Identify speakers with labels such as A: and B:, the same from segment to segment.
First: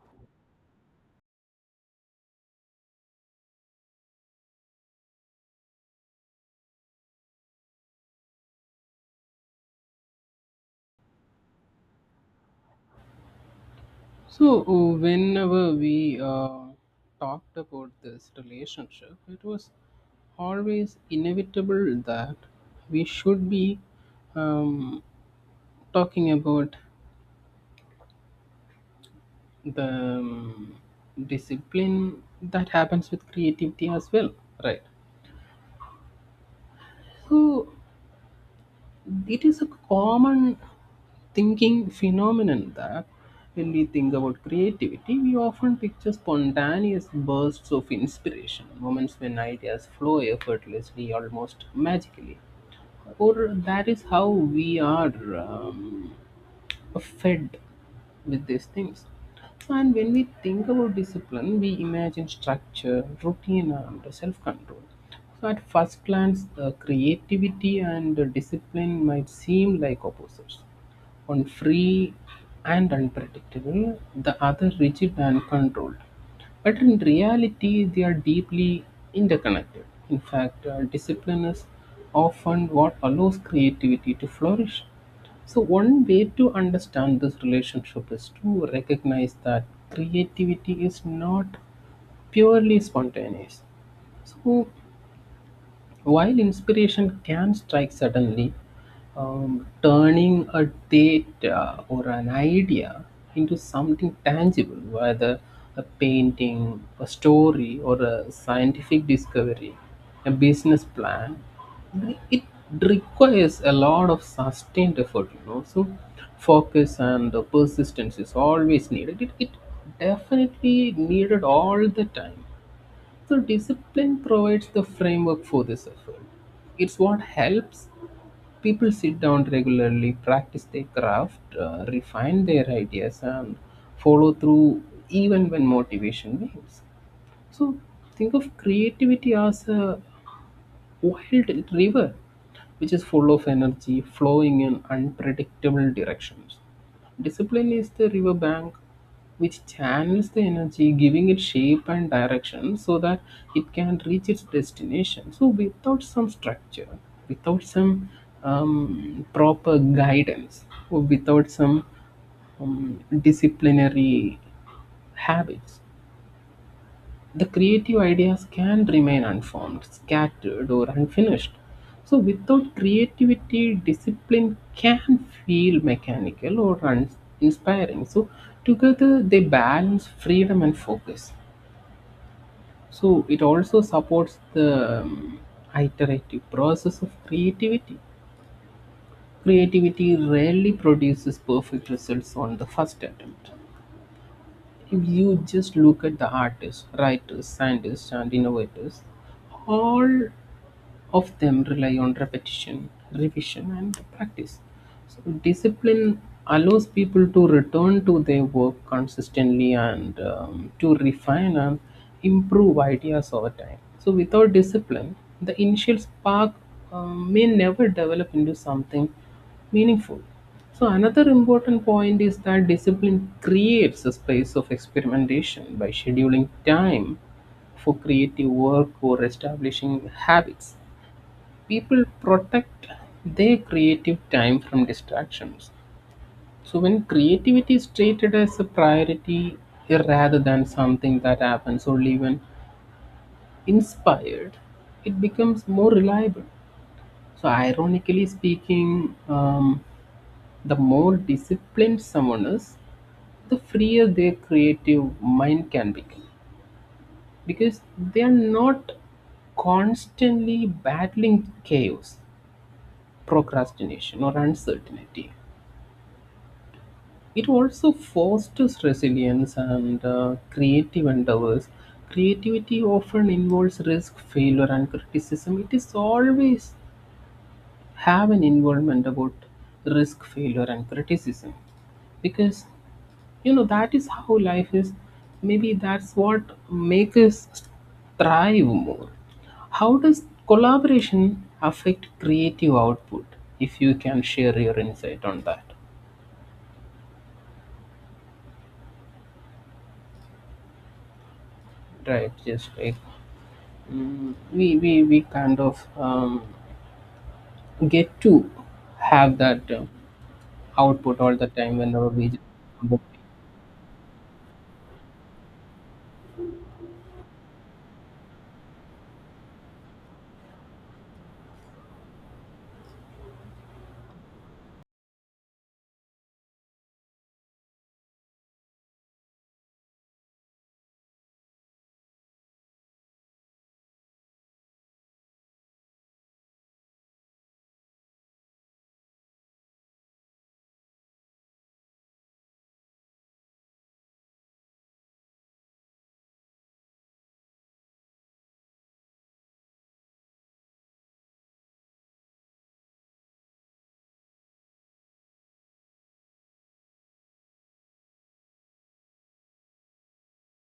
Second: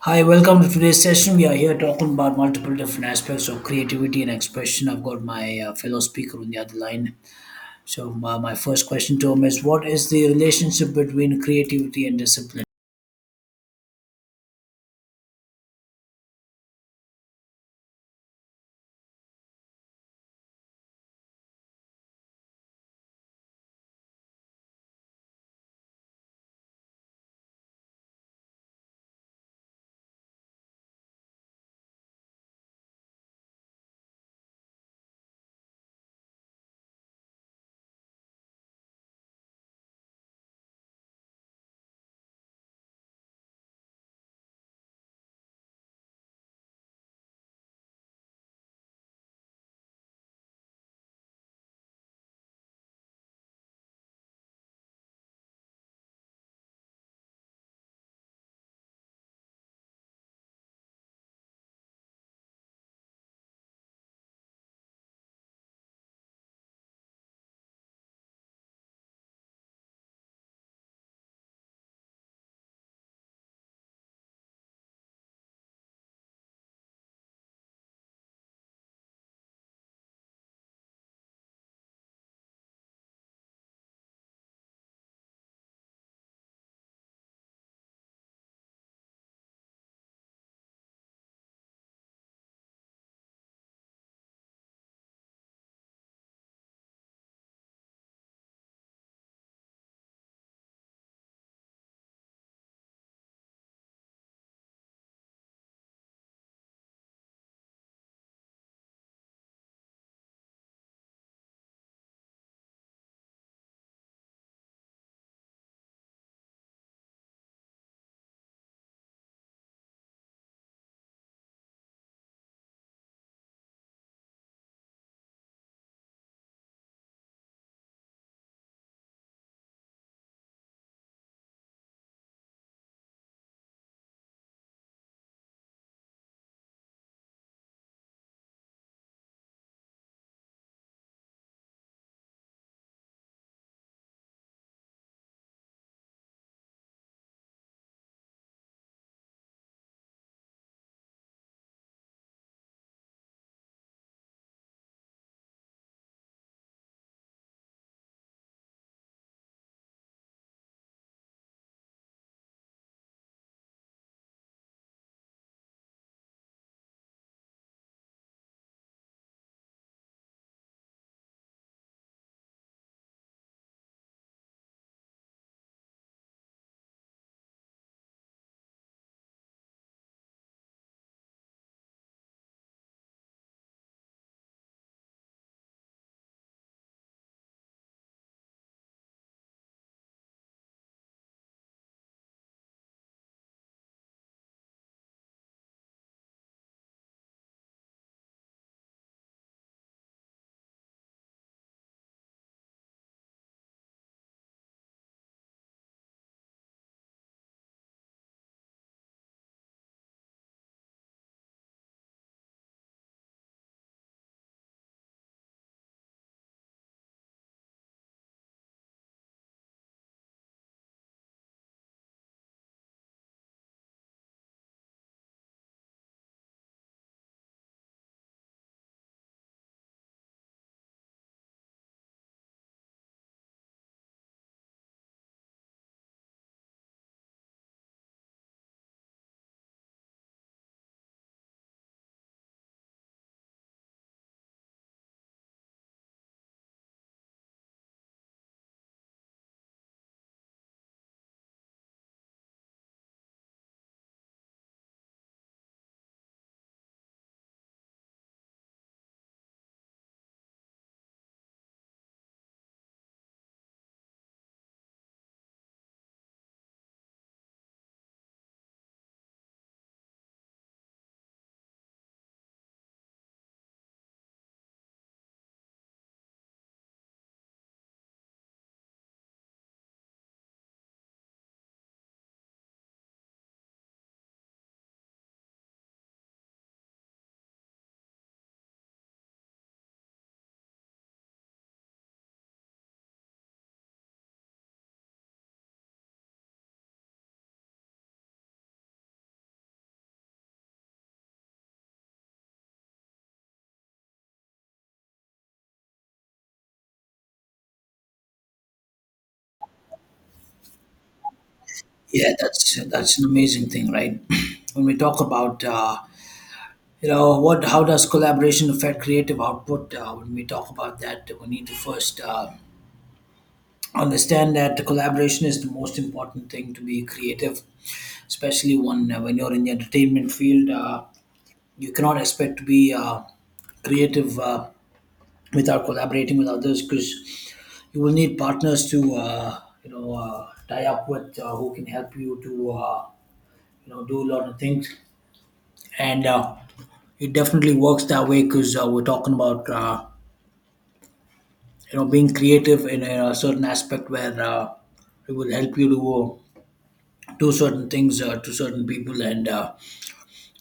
A: Hi, welcome to today's session. We are here talking about multiple different aspects of creativity and expression. I've got my fellow speaker on the other line. So, my first question to him is, what is the relationship between creativity and discipline?
B: So, whenever we talked about this relationship, it was always inevitable that we should be um, talking about the discipline that happens with creativity as well, right? So, it is a common thinking phenomenon that when we think about creativity, we often picture spontaneous bursts of inspiration, moments when ideas flow effortlessly, almost magically. Or that is how we are. Fed with these things. And when we think about discipline, we imagine structure, routine, and self control. So, at first glance, creativity and discipline might seem like opposites, one free and unpredictable, the other rigid and controlled. But in reality, they are deeply interconnected. In fact, discipline is often what allows creativity to flourish. So, one way to understand this relationship is to recognize that creativity is not purely spontaneous. So, while inspiration can strike suddenly, turning a data or an idea into something tangible, whether a painting, a story, or a scientific discovery, a business plan, it requires a lot of sustained effort, you know. So, focus and persistence is always needed. It definitely needed all the time. So discipline provides the framework for this effort. It's what helps people sit down regularly, practice their craft, refine their ideas, and follow through even when motivation wanes. So think of creativity as a wild river which is full of energy flowing in unpredictable directions. Discipline is the river bank which channels the energy, giving it shape and direction so that it can reach its destination. So, without some structure, without some proper guidance, or without some disciplinary habits, the creative ideas can remain unformed, scattered, or unfinished. So, without creativity, discipline can feel mechanical or uninspiring. So, together they balance freedom and focus. So, it also supports the iterative process of creativity. Creativity rarely produces perfect results on the first attempt. If you just look at the artists, writers, scientists, and innovators, all of them rely on repetition, revision, and practice. So, discipline allows people to return to their work consistently and to refine and improve ideas over time. So, without discipline, the initial spark may never develop into something meaningful. So, another important point is that discipline creates a space of experimentation by scheduling time for creative work or establishing habits, people protect their creative time from distractions. So when creativity is treated as a priority rather than something that happens only when inspired, it becomes more reliable. So ironically speaking, the more disciplined someone is, the freer their creative mind can become because they are not constantly battling chaos, procrastination, or uncertainty. It also fosters resilience and creative endeavors. Creativity often involves risk, failure, and criticism. It is always have an involvement about risk, failure, and criticism because you know that is how life is. Maybe that's what makes us thrive more. How does collaboration affect creative output? If you can share your insight on that, right? Just like we kind of get to have that output all the time whenever we
A: Yeah,
B: just
A: that's
B: book.
A: that's an amazing thing, right? When we talk about you know, what, how does collaboration affect creative output? When we talk about that, we need to first understand that the collaboration is the most important thing to be creative, especially when you're in the entertainment field, you cannot expect to be creative without collaborating with others, because you will need partners to, you know, tie up with, who can help you to, you know, do a lot of things. And it definitely works that way, because we're talking about, you know, being creative in a certain aspect where it will help you to do certain things to certain people, and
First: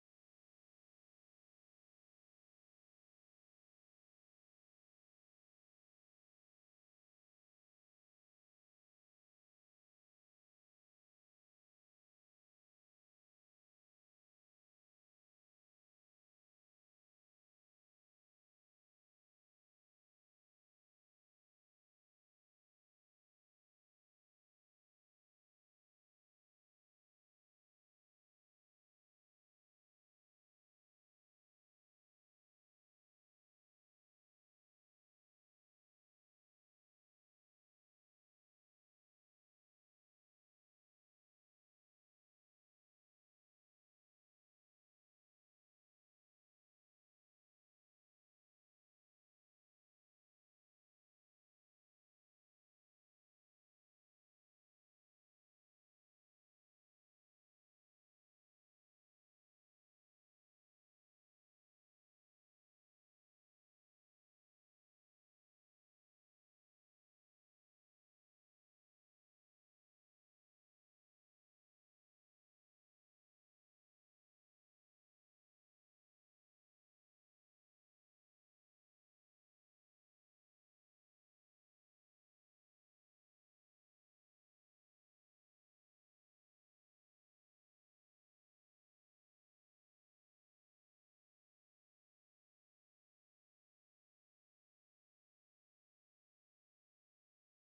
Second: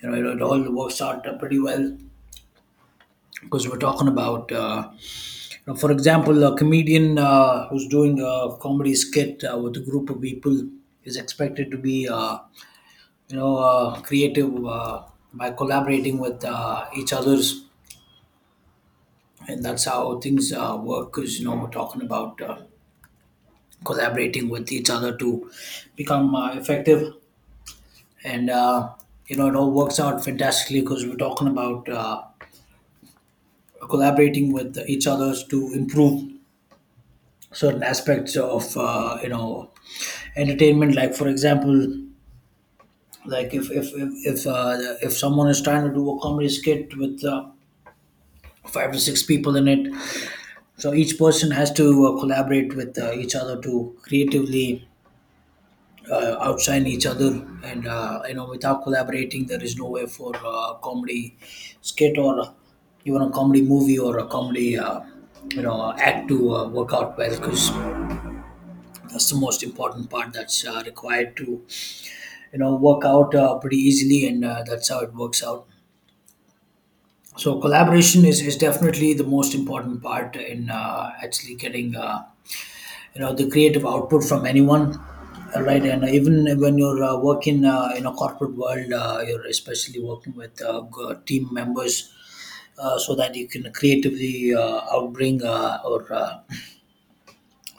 A: you know, it all works out pretty well, because we're talking about, now, for example, a comedian who's doing a comedy skit with a group of people is expected to be, you know, creative by collaborating with each others, and that's how things work. Because you know, we're talking about collaborating with each other to become effective, and you know, it all works out fantastically, because we're talking about collaborating with each others to improve certain aspects of, you know, entertainment. Like, for example, like if someone is trying to do a comedy skit with five to six people in it, so each person has to collaborate with each other to creatively outshine each other. And you know, without collaborating, there is no way for comedy skit or even a comedy movie or a comedy you know act to work out well, because that's the most important part that's required to, you know, work out pretty easily. And that's how it works out. So collaboration is definitely the most important part in actually getting, you know, the creative output from anyone. All right. And even when you're working in a corporate world, you're especially working with, team members, so that you can creatively outbring or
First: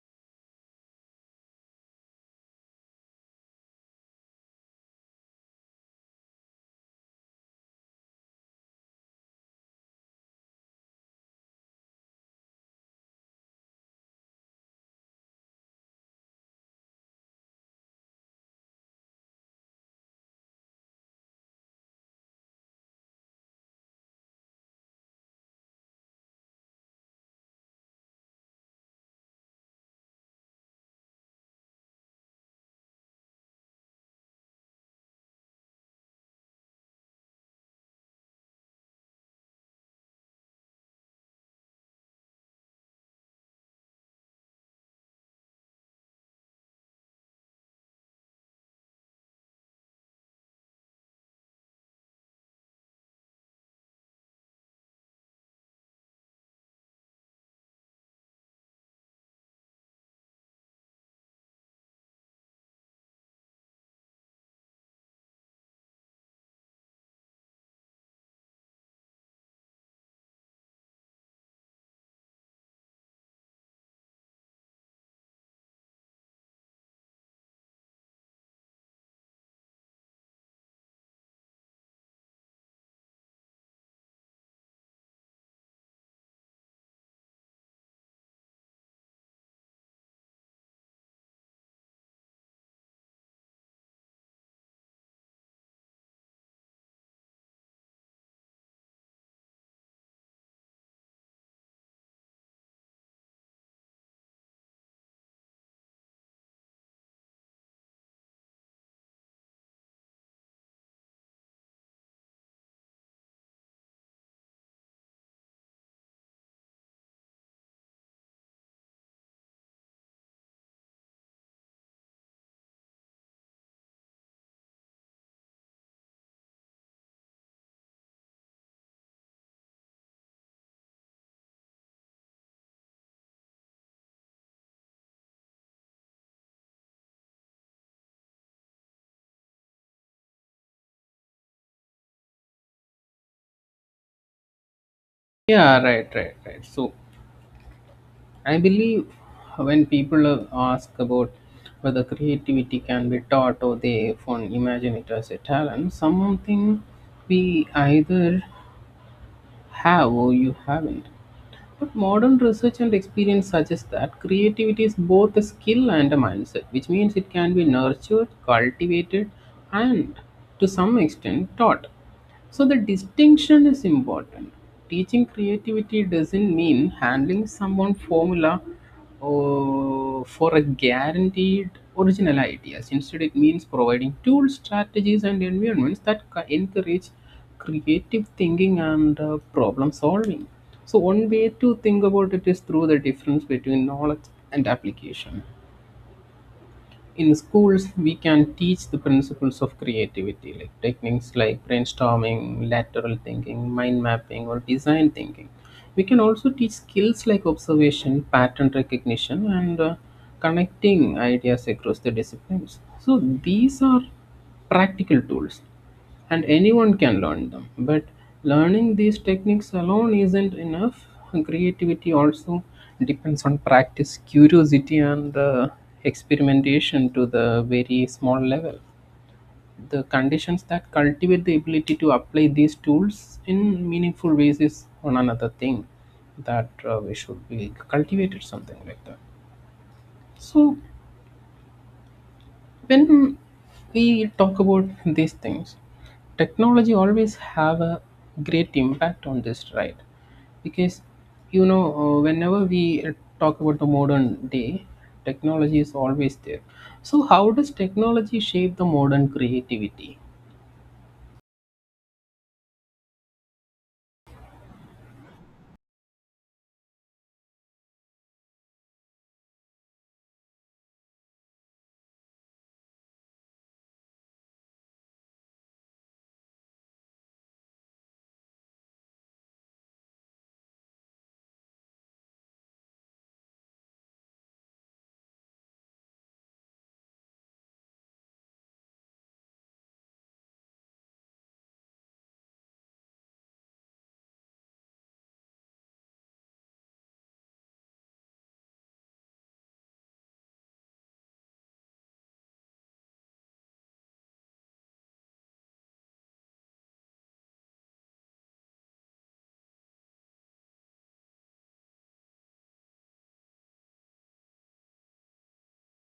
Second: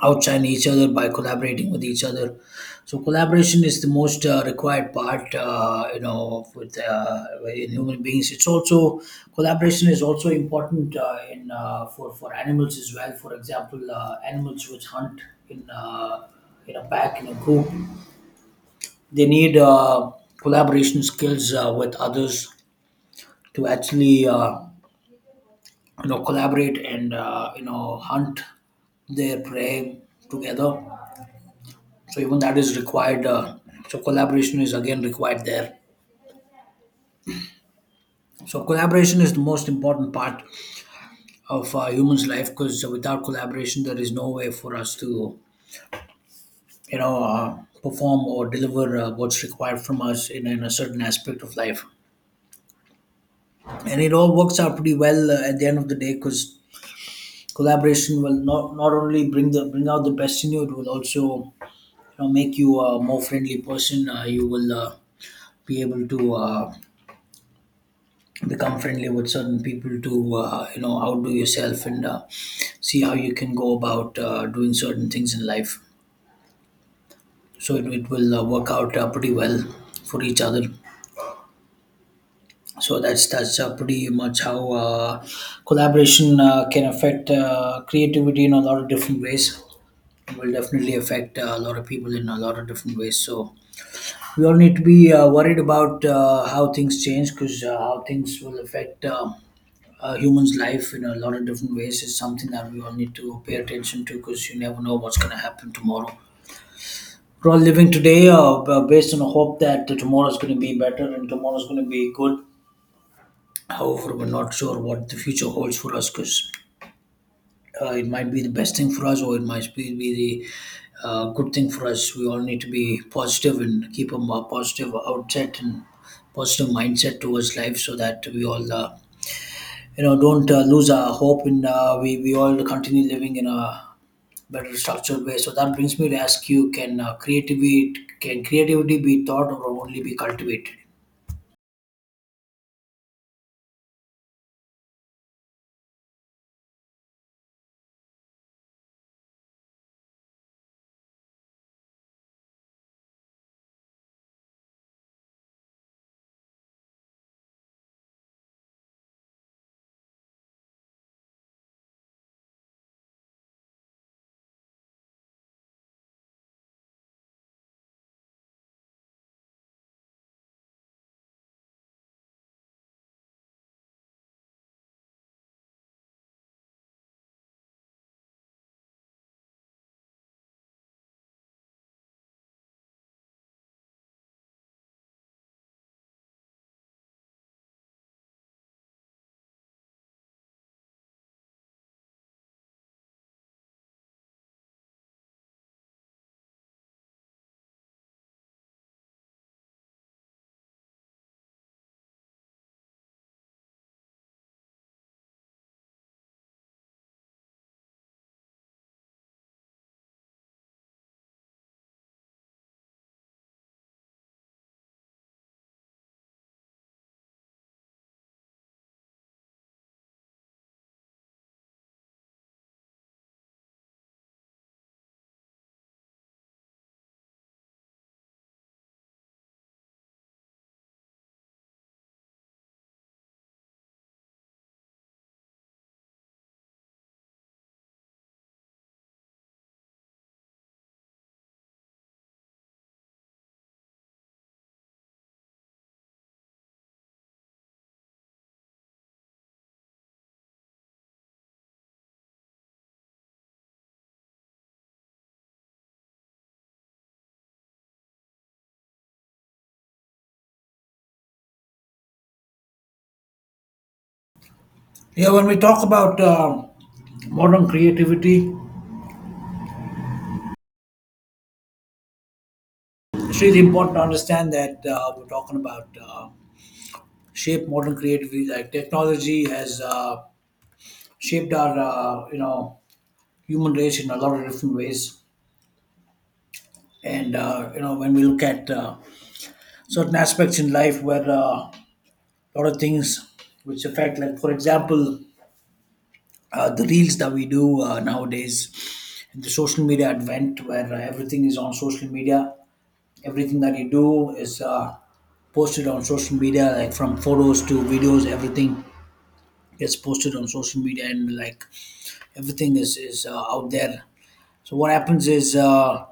A: outshine each other by collaborating with each other. So collaboration is the most required part, you know, with in human beings. It's also, collaboration is also important in for animals as well. For example, animals which hunt in uh, in a pack, in a group, they need collaboration skills with others to actually you know, collaborate and you know, hunt their prey together. So even that is required, so collaboration is again required there. So collaboration is the most important part of humans' life, because without collaboration, there is no way for us to, you know, perform or deliver what's required from us in a certain aspect of life. And it all works out pretty well, at the end of the day, because collaboration will not only bring out the best in you, it will also, you know, make you a more friendly person. You will be able to become friendly with certain people to, you know, outdo yourself and see how you can go about doing certain things in life. So it will work out pretty well for each other. So that's pretty much how collaboration can affect creativity in a lot of different ways. It will definitely affect a lot of people in a lot of different ways. So we all need to be worried about how things change, because how things will affect humans' life in a lot of different ways is something that we all need to pay attention to, because you never know what's going to happen tomorrow. We're all living today based on a hope that tomorrow's going to be better and tomorrow's going to be good. However, we're not sure what the future holds for us, because it might be the best thing for us, or it might be the good thing for us. We all need to be positive and keep a more positive outset and positive mindset towards life, so that we all, you know, don't lose our hope and we all continue living in a better structured way. So that brings me to ask you, can creativity be taught or only be cultivated?
B: Yeah, right, right, right. So I believe when people ask about whether creativity can be taught, or they often imagine it as a talent, something we either have or you haven't. But modern research and experience suggest that creativity is both a skill and a mindset, which means it can be nurtured, cultivated, and to some extent taught. So the distinction is important. Teaching creativity doesn't mean handling someone formula or for a guaranteed original ideas. Instead, it means providing tools, strategies, and environments that encourage creative thinking and problem solving. So one way to think about it is through the difference between knowledge and application. In schools we can teach the principles of creativity, like techniques like brainstorming, lateral thinking, mind mapping, or design thinking. We can also teach skills like observation, pattern recognition, and connecting ideas across the disciplines. So these are practical tools, and anyone can learn them. But learning these techniques alone isn't enough. Creativity also depends on practice, curiosity, and the experimentation to the very small level. The conditions that cultivate the ability to apply these tools in meaningful ways is one another thing that we should be cultivated something like that. So when we talk about these things, technology always have a great impact on this, right? Because you know, whenever we talk about the modern day, technology is always there. So how does technology shape the modern creativity?
A: Yeah, when we talk about modern creativity, it's really important to understand that we're talking about shape modern creativity. Like, technology has shaped our you know, human race in a lot of different ways. And you know, when we look at certain aspects in life where lot of things which affect, like for example, the reels that we do nowadays, and the social media advent where everything is on social media, everything that you do is posted on social media, like from photos to videos, everything gets posted on social media. And like, everything is out there. So what happens is,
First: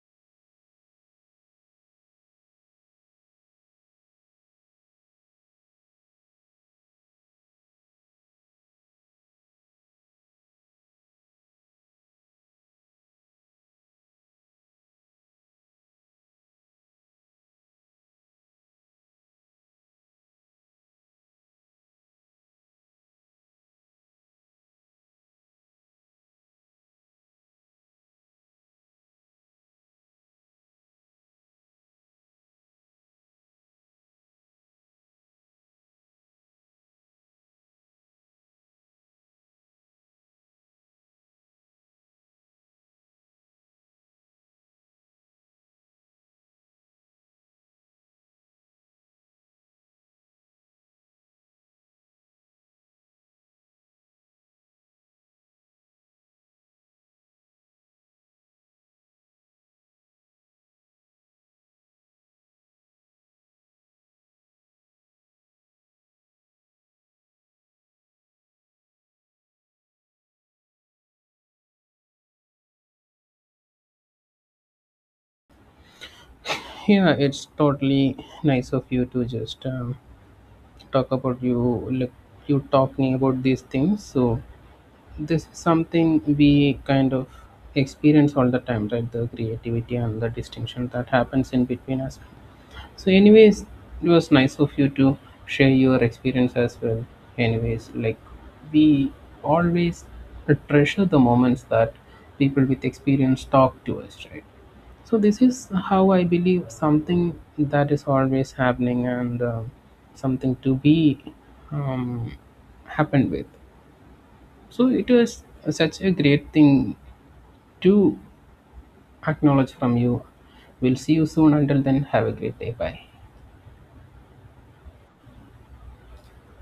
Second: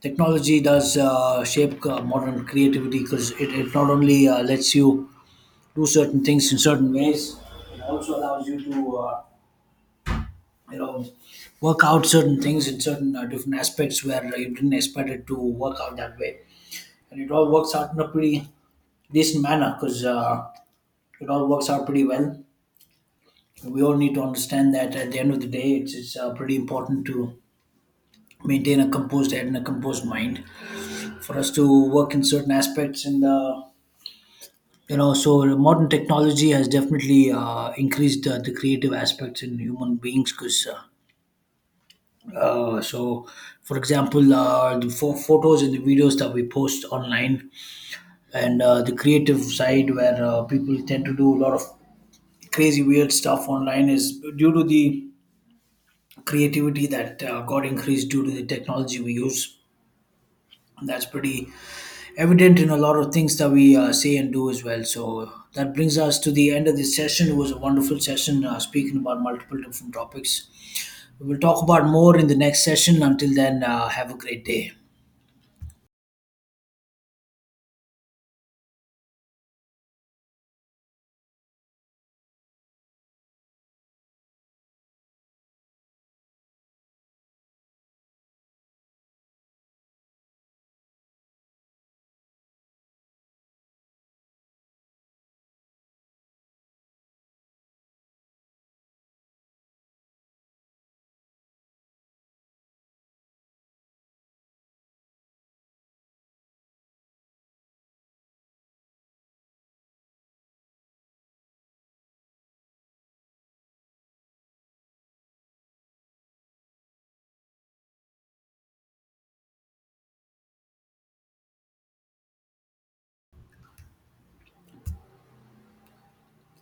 A: technology does shape modern creativity, because it not only lets you do certain things in certain ways. It also allows you to, you know, work out certain things in certain different aspects where you didn't expect it to work out that way. And it all works out in a pretty decent manner, because it all works out pretty well. We all need to understand that at the end of the day, it's pretty important to maintain a composed head and a composed mind for us to work in certain aspects. And you know, so modern technology has definitely increased the creative aspects in human beings, because Uh, so, for example, the photos and the videos that we post online, and the creative side where people tend to do a lot of crazy, weird stuff online is due to the creativity that got increased due to the technology we use. That's pretty evident in a lot of things that we say and do as well. So, that brings us to the end of this session. It was a wonderful session, speaking about multiple different topics. We will talk about more in the next session. Until then, have a great day.
B: Yeah, it's totally nice of you to just talk about, you like, you talking about these things. So this is something we kind of experience all the time, right? The creativity and the distinction that happens in between us. So anyways, it was nice of you to share your experience as well. Anyways, like, we always treasure the moments that people with experience talk to us, right? So this is how I believe, something that is always happening, and um, something to be um, happened with. So it was such a great thing to acknowledge from you. We'll see you soon. Until then, have a great day. Bye.